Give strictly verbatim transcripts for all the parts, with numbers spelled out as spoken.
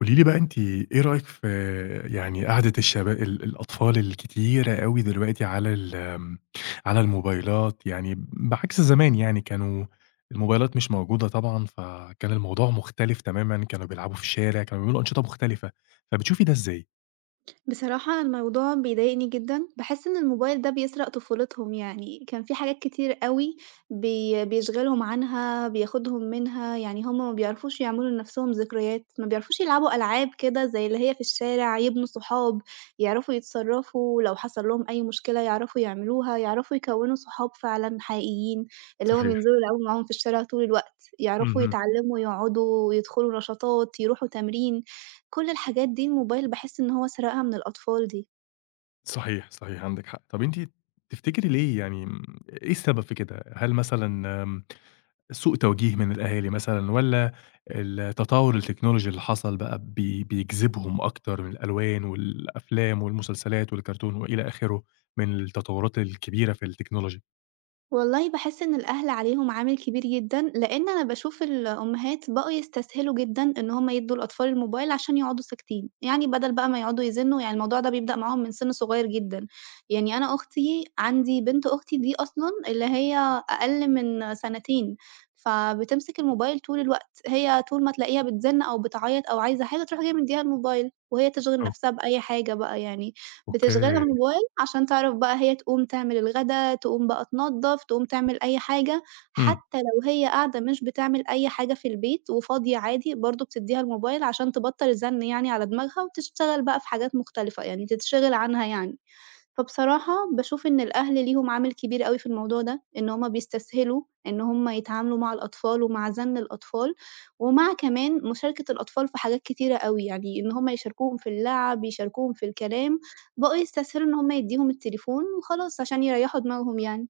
قولي لي بقى أنتِ إيه رأيِك في يعني قعدة الشبا ال الأطفال الكتيرة أوي دلوقتي على ال آمم، على الموبايلات، يعني بعكس زمان، يعني كانوا الموبايلات مش موجودة طبعًا، فكان الموضوع مختلف تمامًا، كانوا بيلعبوا في الشارع، كانوا بيعملوا أنشطة مختلفة، فبتشوفي ده إزاي؟ بصراحة الموضوع بيضايقني جدًا، باحس إن الموبايل ده بيسرق طفولتهم، يعني كان في حاجات كتير أوي بي بيشغلهم عنها، بياخدهم منها، يعني هم ما بيعرفوش يعملوا لنفسهم ذكريات، ما بيعرفوش يلعبوا ألعاب كده زي اللي هي في الشارع، يبنوا صحاب، يعرفوا يتصرفوا لو حصل لهم أي مشكلة يعرفوا يعملوها، يعرفوا يكوّنوا صحاب فعلًا حقيقيين، اللي هم صحيح. بينزلوا يلعبوا معاهم في الشارع طول الوقت، يعرفوا اهم. يتعلموا، يقعدوا، يدخلوا نشاطات، يروحوا تمرين. كل الحاجات دي الموبايل باحس إن هو سرقها من الأطفال دي. صحيح، صحيح عندِك حق. طب أنتِ تفتكري ليه، يعني إيه السبب في كده؟ هل مثلًا آمم سوء توجيه من الأهالي مثلًا، والّا التطور التكنولوجي اللي حصل بقى بي بيجذبهم أكتر من الألوان والأفلام والمسلسلات والكرتون وإلى آخره من التطورات الكبيرة في التكنولوجي؟ والله باحس إن الأهل عليهم عامل كبير جدًا، لإن أنا باشوف الأمهات بقوا يستسهلوا جدًا إن هم يدّوا الأطفال الموبايل عشان يقعدوا ساكتين، يعني بدل بقى ما يقعدوا يزنّوا يعني الموضوع ده بيبدأ معاهم من سِن صغير جدًا، يعني أنا أختي عندي بنت أختي دي أصلًا اللي هي أقل من سنتين، فبتمسك الموبايل طول الوقت، هي طول ما تلاقيها بتزن أو بتعيط أو عايزة حاجة تروح جاية مدّيها الموبايل، وهي تشغِل أو نفسها بأي حاجة بقى يعني، بتشغلها أوكي. موبايل عشان تعرف بقى هي تقوم تعمل الغدا، تقوم بقى تنضّف، تقوم تعمل أي حاجة، إمم. حتى لو هي قاعدة مش بتعمل أي حاجة في البيت وفاضية عادي، برضه بتدّيها الموبايل عشان تبطّل زَن يعني على دماغها وتشتغل بقى في حاجات مختلفة، يعني تتشغِل عنها يعني. فبصراحة باشوف إن الأهل ليهم عامل كبير أوي في الموضوع ده، إن هُم بيستسهلوا إن هُم يتعاملوا مع الأطفال ومع زَن الأطفال، ومع كمان مشاركة الأطفال في حاجات كتيرة أوي، يعني إن هُم يشاركوهم في اللعب، يشاركوهم في الكلام، بقوا يستسهلوا إن هُم يدّيهم التليفون وخلاص عشان يريّحوا دماغهم يعني.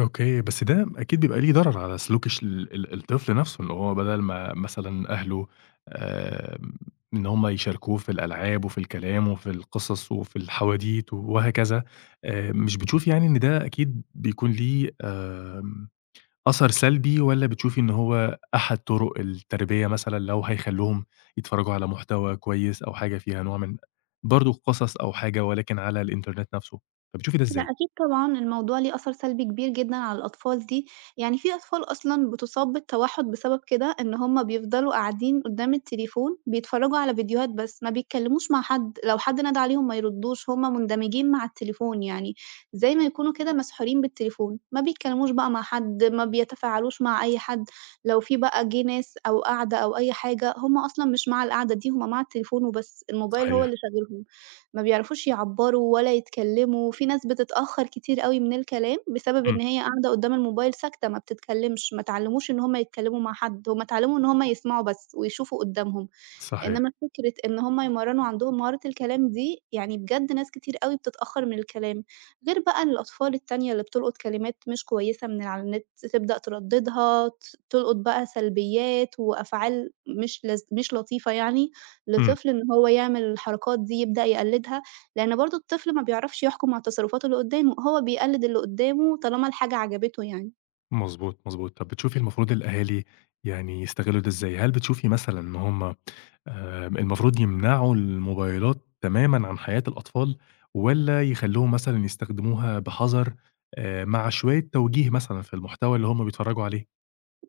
أوكي. بس ده أكيد بيبقى ليه ضرر على سلوك الش ال ال الطفل نفسه، إن هو بدل ما مثلًا أهله، آمم إن هم يشاركوه في الألعاب وفي الكلام وفي القصص وفي الحواديت وهكذا، آآ مش بتشوفي يعني إن ده أكيد بيكون ليه آمم أثر سلبي، والّا بتشوفي إن هو أحد طرق التربية مثلًا لو هيخلّوهم يتفرّجوا على محتوى كويس أو حاجة فيها نوع من برضه قصص أو حاجة ولكن على الإنترنت نَفْسه، فبتشوفي ده لأ إزاي؟ أكيد طبعًا، الموضوع ليه أثر سلبي كبير جدًا على الأطفال دي، يعني في أطفال أصلًا بتُصاب بالتوحُّد بسبب كده، إن هُم بيفضلوا قاعدين قدّام التليفون بيتفرّجوا على فيديوهات بس، ما بيتكلّموش مع حد، لو حد نادى عليهم ما يردّوش، هُم مندمجين مع التليفون يعني، زي ما يكونوا كده مسحورين بالتليفون، ما بيتكلّموش بقى مع حد، ما بيتفاعلوش مع أي حد، لو في بقى جِه ناس أو قعدة أو أي حاجة، هُم أصلًا مش مع القعدة دي، هُم مع التليفون وبس، الموبايل هو صحيح. اللي شاغلهم. ما بيعرفوش يعبّروا ولا يتكلّموا، في ناس بتتأخّر كتير أوي من الكلام بسبب إمم. إن هي قاعدة قدّام الموبايل ساكتة ما بتتكلّمش، ما اتعلّموش إن هم يتكلّموا مع حد، هم اتعلّموا إن هم يسمعوا بس ويشوفوا قدّامهم. صحيح. إنما فكرة إن هم يمرّنوا عندهم مهارة الكلام دي، يعني بجد ناس كتير أوي بتتأخّر من الكلام، غير بقى الأطفال التانية اللي بتلقُط كلمات مش كويسة من على النت، تبدأ تردّدها، ت تلقُط بقى سلبيات وأفعال مش لذ مش لطيفة يعني إمم. لطفل إن هو يعمل الحركات دي، يبدأ يقلّدها، لإن برضه الطفل ما بيعرفش يحكُم على التصرفات اللي قُدّامه، هو بيقلّد اللي قُدّامه طالما الحاجة عجبته يعني. مضبوط، مضبوط. طَب بتشوفي المفروض الأهالي يعني يستغلّوا ده إزاي؟ هل بتشوفي مثلًا إن هم آآ المفروض يمنعوا الموبايلات تمامًا عن حياة الأطفال، والّا يخلّوهم مثلًا يستخدموها بحَذَر، آآ مع شوية توجيه مثلًا في المحتوى اللي هم بيتفرّجوا عليه؟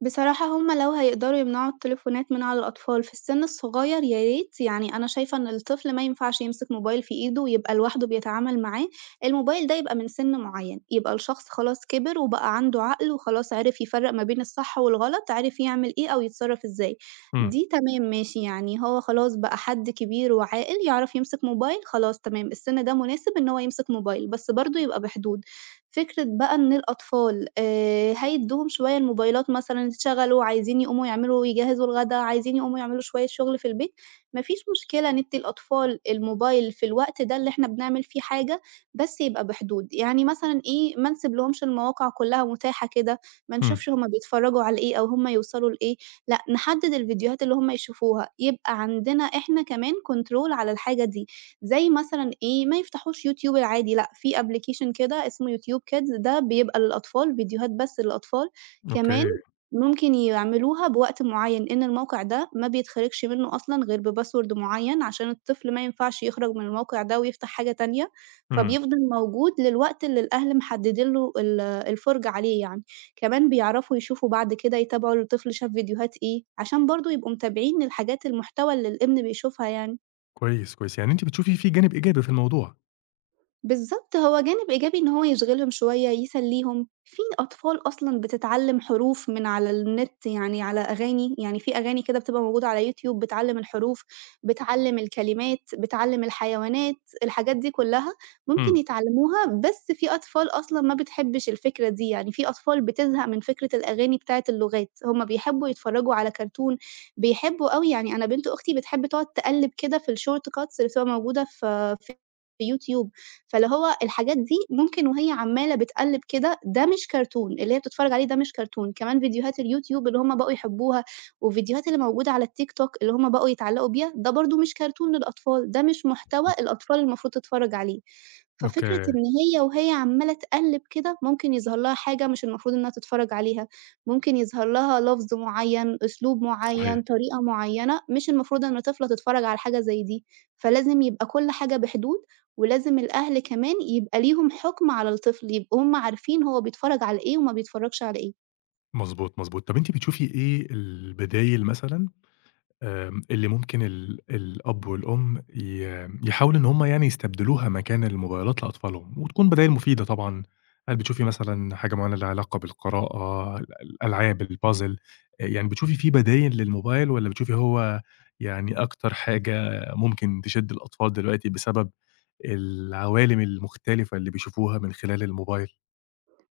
بصراحة هُم لو هيقدروا يمنعوا التليفونات من على الأطفال في السن الصغير يا ريت، يعني أنا شايفة إن الطفل ما ينفعش يمسك موبايل في إيده ويبقى لوحده بيتعامل معاه، الموبايل ده يبقى من سن معيّن، يبقى الشخص خلاص كِبِر وبقى عنده عقل وخلاص عرف يفرّق ما بين الصح والغلط، عرف يعمل إيه أو يتصرّف إزاي، إمم. دي تمام ماشي، يعني هو خلاص بقى حد كبير وعاقل يعرف يمسك موبايل خلاص تمام، السن ده مناسب إن هو يمسك موبايل، بس برضه يبقى بحدود. فكرة بقى إن الأطفال آآ هيدّوهم شوية الموبايلات مثلًا، اتشغلوا عايزين يقوموا يعملوا يجهّزوا الغدا، عايزين يقوموا يعملوا شوية شغل في البيت، ما فيش مشكلة ندّي الأطفال الموبايل في الوقت ده اللي إحنا بنعمل فيه حاجة، بس يبقى بحدود. يعني مثلًا إيه، ما نسيبلهمش المواقع كلّها متاحة كده، ما إمم. نشوفش هم بيتفرّجوا على إيه أو هم يوصلوا لإيه، لأ، نحدّد الفيديوهات اللي هم يشوفوها، يبقى عندنا إحنا كمان control على الحاجة دي. زي مثلًا إيه، ما يفتحوش يوتيوب العادي لأ، في application كده اسمه يوتيوب Kids ده بيبقى للأطفال، فيديوهات بس للأطفال، كمان أوكي. ممكن يعملوها بوقت معيّن، إن الموقع ده ما بيتخرجش منّه أصلًا غير بpassword معيّن، عشان الطفل ما ينفعش يخرج من الموقع ده ويفتح حاجة تانية، إمم. فبيفضل موجود للوقت اللي الأهل محددين له ال الفُرجة عليه يعني، كمان بيعرفوا يشوفوا بعد كده يتابعوا الطفل شاف فيديوهات إيه، عشان برضه يبقوا متابعين الحاجات المحتوى اللي الابن بيشوفها يعني. كويس، كويس، يعني أنتِ بتشوفي في جانب إيجابي في الموضوع. بالضبط، هو جانب إيجابي إن هو يشغلهم شوية، يسلّيهم، في أطفال أصلًا بتتعلّم حروف من على النت، يعني على أغاني، يعني في أغاني كده بتبقى موجودة على يوتيوب بتعلّم الحروف، بتعلّم الكلمات، بتعلّم الحيوانات، الحاجات دي كلّها ممكن إمم. يتعلّموها، بس في أطفال أصلًا ما بتحبّش الفكرة دي، يعني في أطفال بتزهق من فكرة الأغاني بتاعة اللغات، هم بيحبّوا يتفرّجوا على كرتون، بيحبّوا أوي يعني أنا بنت أختي بتحب تقعد تقلِّب كده في الshort cuts اللي بتبقى موجودة في في يوتيوب، فاللي هو الحاجات دي ممكن وهي عمّالة بتقلِّب كده، ده مش كرتون، اللي هي بتتفرّج عليه ده مش كرتون، كمان فيديوهات اليوتيوب اللي هم بقوا يحبّوها والفيديوهات اللي موجودة على التيك توك اللي هم بقوا يتعلّقوا بيها، ده برضه مش كرتون للأطفال، ده مش محتوى الأطفال المفروض تتفرّج عليه. ففكرة أوكي. إن هي وهي عمّالة تقلِّب كده، ممكن يظهر لها حاجة مش المفروض إنها تتفرّج عليها، ممكن يظهر لها لفظ معيّن، أسلوب معيّن، صحيح. طريقة معيّنة، مش المفروض إن طفلة تتفرّج على حاجة زي دي، فلازم يبقى كل حاجة بحدود، ولازم الأهل كمان يبقى ليهم حُكم على الطفل، يبقوا هُم عارفين هو بيتفرّج على إيه وما بيتفرّجش على إيه. مضبوط، مضبوط. طب أنتِ بتشوفي إيه البدايل مثلًا، آمم، اللي ممكن ال الأب والأم ي يحاولوا إن هُم يعني يستبدلوها مكان الموبايلات لأطفالهم، وتكون بدايل مفيدة طبعًا، هل بتشوفي مثلًا حاجة معينة ليها علاقة بالقراءة، ال الألعاب، الpuzzle، آآ، يعني بتشوفي في بدايل للموبايل، والّا بتشوفي هو يعني أكتر حاجة ممكن تشد الأطفال دلوقتي بسبب العوالم المختلفة اللي بيشوفوها من خلال الموبايل.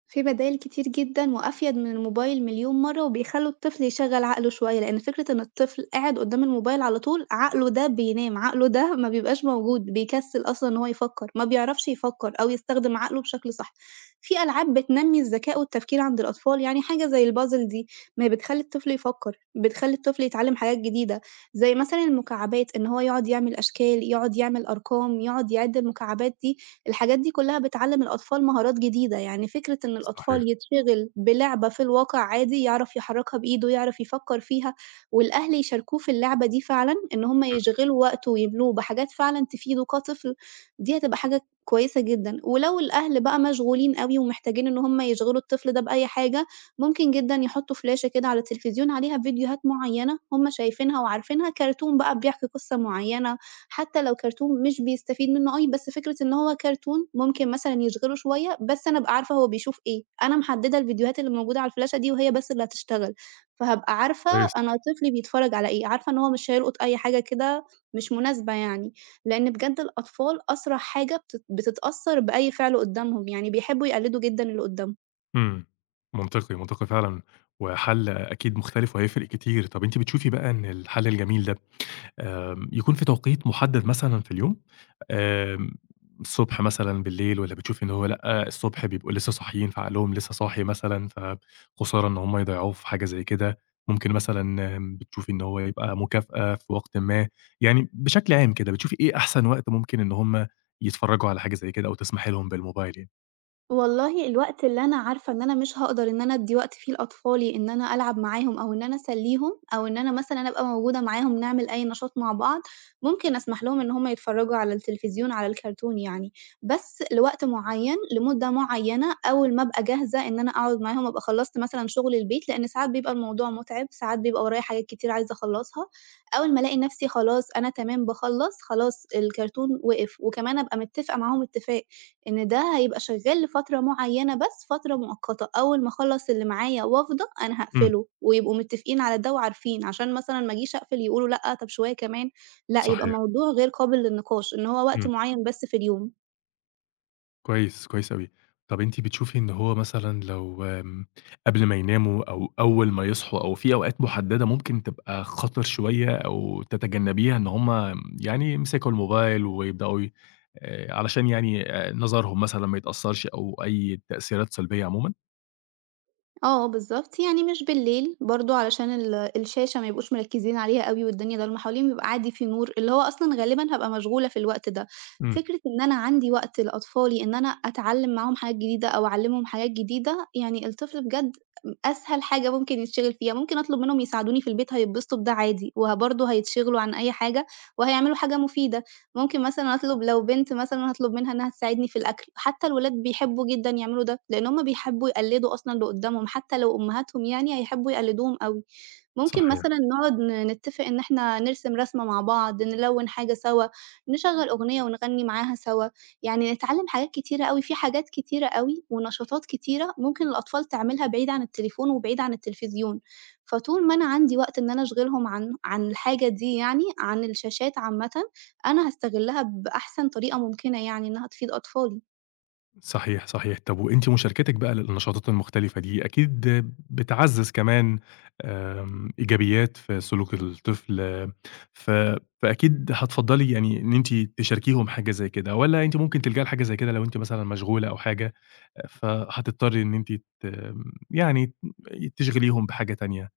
في بدايل كتير جدًا وأفيد من الموبايل مليون مرّة، وبيخلّوا الطفل يشغّل عقله شوية، لإن فكرة إن الطفل قاعد قدّام الموبايل على طول، عقله ده بينام، عقله ده ما بيبقاش موجود، بيكسّل أصلًا إن هو يفكّر، ما بيعرفش يفكّر أو يستخدم عقله بشكل صح. في ألعاب بتنمّي الذكاء والتفكير عند الأطفال، يعني حاجة زي الpuzzle دي، ما هي بتخلّي الطفل يفكّر، بتخلّي الطفل يتعلّم حاجات جديدة، زي مثلًا المكعبات إن هو يقعد يعمل أشكال، يقعد يعمل أرقام، يقعد يعِد المكعبات دي، الحاجات دي كلّها بتعلّم الأطفال مهارات جديدة، يعني فكرة إن صحيح. الأطفال يتشغل بلعبة في الواقع عادي، يعرف يحرّكها بإيده، يعرف يفكّر فيها، والأهل يشاركوه في اللعبة دي فعلًا، إن هم إمم. يشغلوا وقته ويملوه بحاجات فعلًا تفيده كطفل، دي هتبقى حاجة كويسة جدًا. ولو الأهل بقى مشغولين أوي ومحتاجين إن هم يشغلوا الطفل ده بأي حاجة، ممكن جدًا يحطّوا فلاشة كده على التلفزيون عليها فيديوهات معيّنة هم شايفينها وعارفينها، كرتون بقى بيحكي قصة معيّنة. حتى لو كرتون مش بيستفيد منه أوي، بس فكرة إن هو كرتون ممكن مثلًا يشغله شوية، بس أنا أبقى عارفة هو بيشوف إيه، أنا محددة الفيديوهات اللي موجودة على الفلاشة دي وهي بس اللي هتشتغل، فهابقى عارفة كويس. أنا طفلي بيتفرج على إيه، عارفة إن هو مش هيلقط أي حاجة كده مش مناسبة يعني، لإن بجد الأطفال أسرع حاجة بتت بتتأثّر بأي فعل قدّامهم، يعني بيحبّوا يقلدوا جدًا اللي قدّامهم. إمم. منطقي، منطقي فعلًا، وحل أكيد مختلف وهيفرق كتير. طَب أنتِ بتشوفي بقى إن الحل الجميل ده آمم، يكون في توقيت محدد مثلًا في اليوم، آمم، الصبح مثلًا، بالليل، والّا بتشوفي إن هو لأ، الصبح بيبقوا لسه صاحيين فعقلهم لسه صاحي مثلًا، فخسارة إن هم يضيّعوه في حاجة زي كده، ممكن مثلًا بتشوفي إن هو يبقى مكافأة في وقتٍ ما، يعني بشكل عام كده بتشوفي إيه أحسن وقت ممكن إن هم يتفرّجوا على حاجة زي كده أو تسمحي لهم بالموبايل يعني؟ والله الوقت اللي أنا عارفة إن أنا مش هاقدر إن أنا أدّي وقت فيه لأطفالي إن أنا ألعب معاهم أو إن أنا أسلّيهم، أو إن أنا مثلًا أبقى موجودة معاهم نعمل أي نشاط مع بعض، ممكن أسمح لهم إن هم يتفرّجوا على التلفزيون، على الكرتون يعني، بس لوقت معيّن، لمدة معيّنة، أول ما أبقى جاهزة إن أنا أقعد معاهم، أبقى خلّصت مثلًا شُغل البيت، لإن ساعات بيبقى الموضوع مُتعب، ساعات بيبقى ورايا حاجات كتير عايزة أخلّصها، أول ما ألاقي نَفْسي خلاص أنا تمام باخلّص، خلاص الكرتون وقف، وكمان أبقى متّفقة معاهم اتفاق. إن ده هيبقى شغال لفترة معيّنة بس فترة مؤقتة، أول ما أخلّص اللي معايا وأفضى أنا إمم. هاقفله، ويبقوا متفقين على ده وعارفين، عشان مثلًا ما أجيش أقفل يقولوا لأ، طب شوية كمان، لأ، يبقى صحيح. موضوع غير قابل للنقاش، إن هو وقت إمم. معيّن بس في اليوم. كويس، كويس أوي. طَب أنتِ بتشوفي إن هو مثلًا لو آمم، قبل ما يناموا أو أول ما يصحوا أو في أوقات محددة ممكن تبقى خطر شوية أو تتجنبيها إن هم يعني يمسكوا الموبايل ويبدأوا ي آآ، علشان يعني آآ، نظرهم مثلًا ما يتأثّرش أو أي تأثيرات سلبية عمومًا؟ آه، بالضبط، يعني مش بالليل برضه علشان ال الشاشة ما يبقوش مركّزين عليها أوي والدنيا ضلمة حواليهم، يبقى عادي في نور، اللي هو أصلًا غالبًا هابقى مشغولة في الوقت ده. إمم. فكرة إن أنا عندي وقت لأطفالي إن أنا أتعلّم معاهم حاجات جديدة أو أعلّمهم حاجات جديدة، يعني الطفل بجد م أسهل حاجة ممكن يتشغِل فيها، ممكن أطلب منهم يساعدوني في البيت هيتبسطوا بده عادي، وه برضه هيتشغلوا عن أي حاجة وهيعملوا حاجة مفيدة. ممكن مثلًا أطلب لو بنت مثلًا هاطلب منها إنها تساعدني في الأكل، حتى الولاد بيحبوا جدًا يعملوا ده، لإن هُم بيحبوا يقلدوا أصلًا اللي قدّامهم، حتى لو أمهاتهم يعني هيحبوا يقلدوهم أوي. ممكن صحيح. مثلًا نقعد ن نتّفق إن إحنا نرسم رسمة مع بعض، نلوّن حاجة سوا، نشغّل أغنية ونغني معاها سوا، يعني نتعلّم حاجات كتيرة أوي، في حاجات كتيرة أوي ونشاطات كتيرة ممكن الأطفال تعملها بعيد عن التليفون وبعيد عن التلفزيون، فطول ما أنا عندي وقت إن أنا أشغلهم عن عن الحاجة دي يعني، عن الشاشات عامةً، أنا هاستغلّها بأحسن طريقة ممكنة يعني إنّها تفيد أطفالي. صحيح، صحيح. طب وأنتِ مشاركتِك بقى للنشاطات المختلفة دي أكيد بتعزّز كمان آمم، إيجابيات في سلوك الطفل، ف فأكيد هتفضّلي يعني إن أنتِ تشاركيهم حاجة زي كده، والّا أنتِ ممكن تلجأي لحاجة زي كده لو أنتِ مثلًا مشغولة أو حاجة، فهتضطري إن أنتِ ت يعني تشغليهم بحاجة تانية؟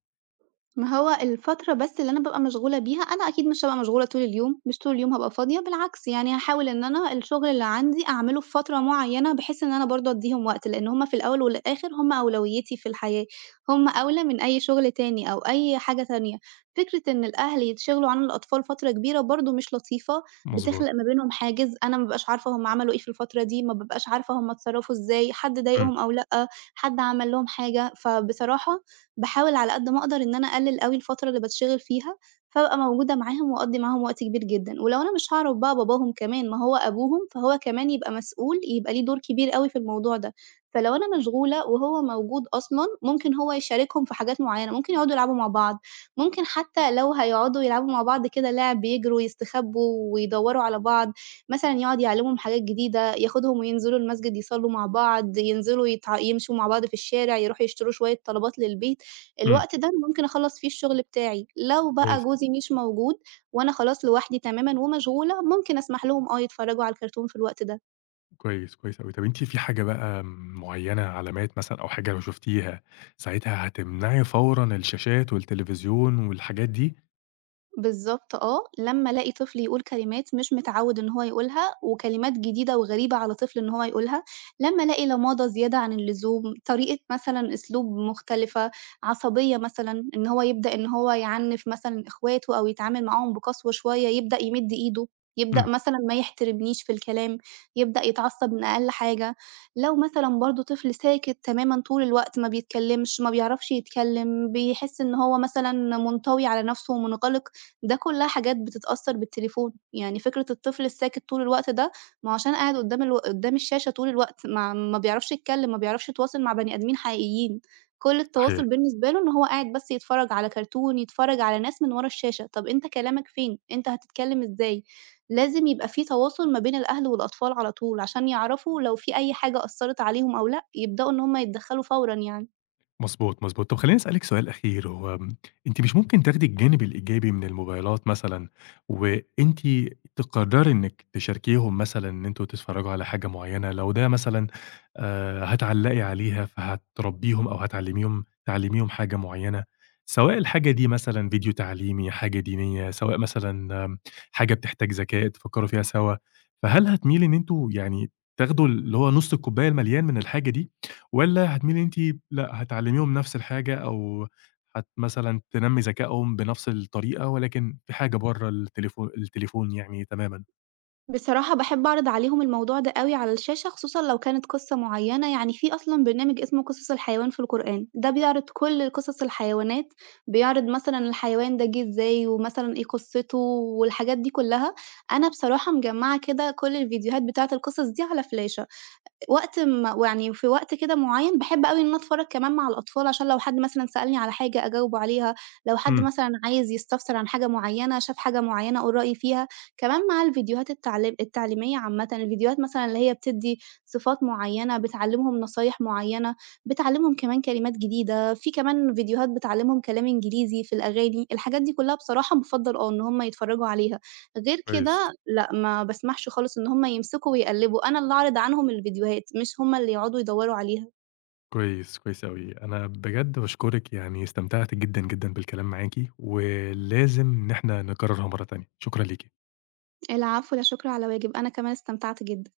ما هو الفترة بس اللي أنا بابقى مشغولة بيها، أنا أكيد مش هابقى مشغولة طول اليوم، مش طول اليوم هابقى فاضية، بالعكس يعني هاحاول إن أنا الشغل اللي عندي أعمله في فترة معيّنة، بحيث إن أنا برضه أدّيهم وقت، لإن هُم في الأول والآخر هُم أولويتي في الحياة، هُم أولى من أي شغل تاني أو أي حاجة تانية. فكرة إن الأهل يتشغلوا عن الأطفال فترة كبيرة برضه مش لطيفة، مضبوط. بتخلق ما بينهم حاجز، أنا ما بابقاش عارفة هُم عملوا إيه في الفترة دي، ما بابقاش عارفة هُم اتصرّفوا إزاي، حد إمم. ضايقهم أو لأ، حد عمل لهم حاجة، فبصراحة باحاول على قد ما أقدر إن أنا أقلِّل أوي الفترة اللي باتشغِل فيها، فابقى موجودة معاهم وأقضّي معاهم وقت كبير جدًا، ولو أنا مش هاعرف بقى باباهم كمان، ما هو أبوهم، فهو كمان يبقى مسؤول، يبقى ليه دور كبير أوي في الموضوع ده، فلو أنا مشغولة وهو موجود أصلًا، ممكن هو يشاركهم في حاجات معيّنة، ممكن يقعدوا يلعبوا مع بعض، ممكن حتى لو هيقعدوا يلعبوا مع بعض كده لِعْب، يجروا، يستخبّوا ويدوّروا على بعض، مثلًا يقعد يعلّمهم حاجات جديدة، ياخدهم وينزلوا المسجد يصلّوا مع بعض، ينزلوا يتع يمشوا مع بعض في الشارع، يروحوا يشتروا شوية طلبات للبيت. إمم. الوقت ده أنا ممكن أخلّص فيه الشغل بتاعي، لو بقى كويس. جوزي مش موجود وأنا خلاص لوحدي تمامًا ومشغولة، ممكن أسمح لهم آه يتفرّجوا على الكرتون في الوقت ده. كويس، كويس أوي. طب أنتِ في حاجة بقى معيّنة، علامات مثلًا أو حاجة لو شُفتيها ساعتها هتمنعي فورًا الشاشات والتليفزيون والحاجات دي؟ بالضبط آه، لمّا ألاقي طفل يقول كلمات مش متعوّد إن هو يقولها، وكلمات جديدة وغريبة على طفل إن هو يقولها، لمّا ألاقي لمادة زيادة عن اللزوم، طريقة مثلًا أسلوب مختلفة، عصبية مثلًا، إن هو يبدأ إن هو يعنِّف مثلًا إخواته أو يتعامل معاهم بقسوة شوية، يبدأ يمِد إيده، يبدأ إمم. مثلًا ما يحترمنيش في الكلام، يبدأ يتعصب من أقل حاجة. لو مثلًا برضه طفل ساكت تمامًا طول الوقت، ما بيتكلمش، ما بيعرفش يتكلم، بيحس إن هو مثلًا منطوي على نَفْسه ومنغلق ده كلّها حاجات بتتأثّر بالتليفون، يعني فكرة الطفل الساكت طول الوقت ده، ما هو عشان قاعد قدّام الو قدّام الشاشة طول الوقت، ما ما بيعرفش يتكلّم، ما بيعرفش يتواصل مع بني آدمين حقيقيين، كل صحيح. التواصل بالنسبة له إن هو قاعد بس يتفرّج على كرتون، يتفرّج على ناس من ورا الشاشة، طَب أنت كلامك فين؟ أنت هتتكلّم إزاي؟ لازم يبقى في تواصل ما بين الأهل والأطفال على طول، عشان يعرفوا لو في أي حاجة أثّرت عليهم أو لأ، يبدؤوا إن هم يتدخّلوا فورًا يعني. مضبوط، مضبوط. طب خلّيني أسألِك سؤال أخير، هو آمم أنتِ مش ممكن تاخدي الجانب الإيجابي من الموبايلات مثلًا، وأنتِ تقرّري إنِّك تشاركيهم مثلًا إن أنتم تتفرّجوا على حاجة معيّنة، لو ده مثلًا آآ هتعلّقي عليها فهتربّيهم أو هتعلّميهم تعلّميهم حاجة معيّنة، سواء الحاجة دي مثلًا فيديو تعليمي، حاجة دينية، سواء مثلًا آمم حاجة بتحتاج ذكاء تفكّروا فيها سوا، فهل هتميلي إن أنتم يعني تاخدوا اللي هو نُص الكوباية المليان من الحاجة دي؟ والّا هتميلي أنتِ لأ، هتعلّميهم نفس الحاجة، أو هت مثلًا تنمّي ذكائهم بنفس الطريقة ولكن في حاجة برّه التليفو التليفون يعني تمامًا؟ بصراحة باحب أعرض عليهم الموضوع ده أوي على الشاشة، خصوصًا لو كانت قصة معيّنة، يعني في أصلًا برنامج اسمه قصص الحيوان في القرآن، ده بيعرض كل قصص الحيوانات، بيعرض مثلًا الحيوان ده جه إزاي، ومثلًا إيه قصته والحاجات دي كلّها، أنا بصراحة مجمّعة كده كل الفيديوهات بتاعة القصص دي على فلاشة. وقت ما ويعني في وقت كده معيّن باحب أوي إن أنا أتفرّج كمان مع الأطفال، عشان لو حد مثلًا سألني على حاجة أجاوبه عليها، لو حد إمم. مثلًا عايز يستفسر عن حاجة معيّنة، شاف حاجة معيّنة أقول رأيي فيها، كمان مع الفيديوهات التعليم التعليمية عامةً، الفيديوهات مثلًا اللي هي بتدّي صفات معيّنة، بتعلّمهم نصايح معيّنة، بتعلّمهم كمان كلمات جديدة، في كمان فيديوهات بتعلّمهم كلام إنجليزي في الأغاني، الحاجات دي كلّها بصراحة بافضّل آه، إن هُم يتفرّجوا عليها، غير كويس، كده لأ، ما باسمحش خالص إن هُم يمسكوا ويقلّبوا، أنا اللي أعرض عنهم الفيديوهات، مش هُم اللي يقعدوا يدوّروا عليها. كويس، كويس أوي. أنا بجد باشكرِك، يعني استمتعت جدًا، جدًا بالكلام معاكِ، ولازم إن إحنا نكررها مرّة تانية. شكرًا ليكِ. العفو، لا شكر على واجب، أنا كمان استمتعت جدًا.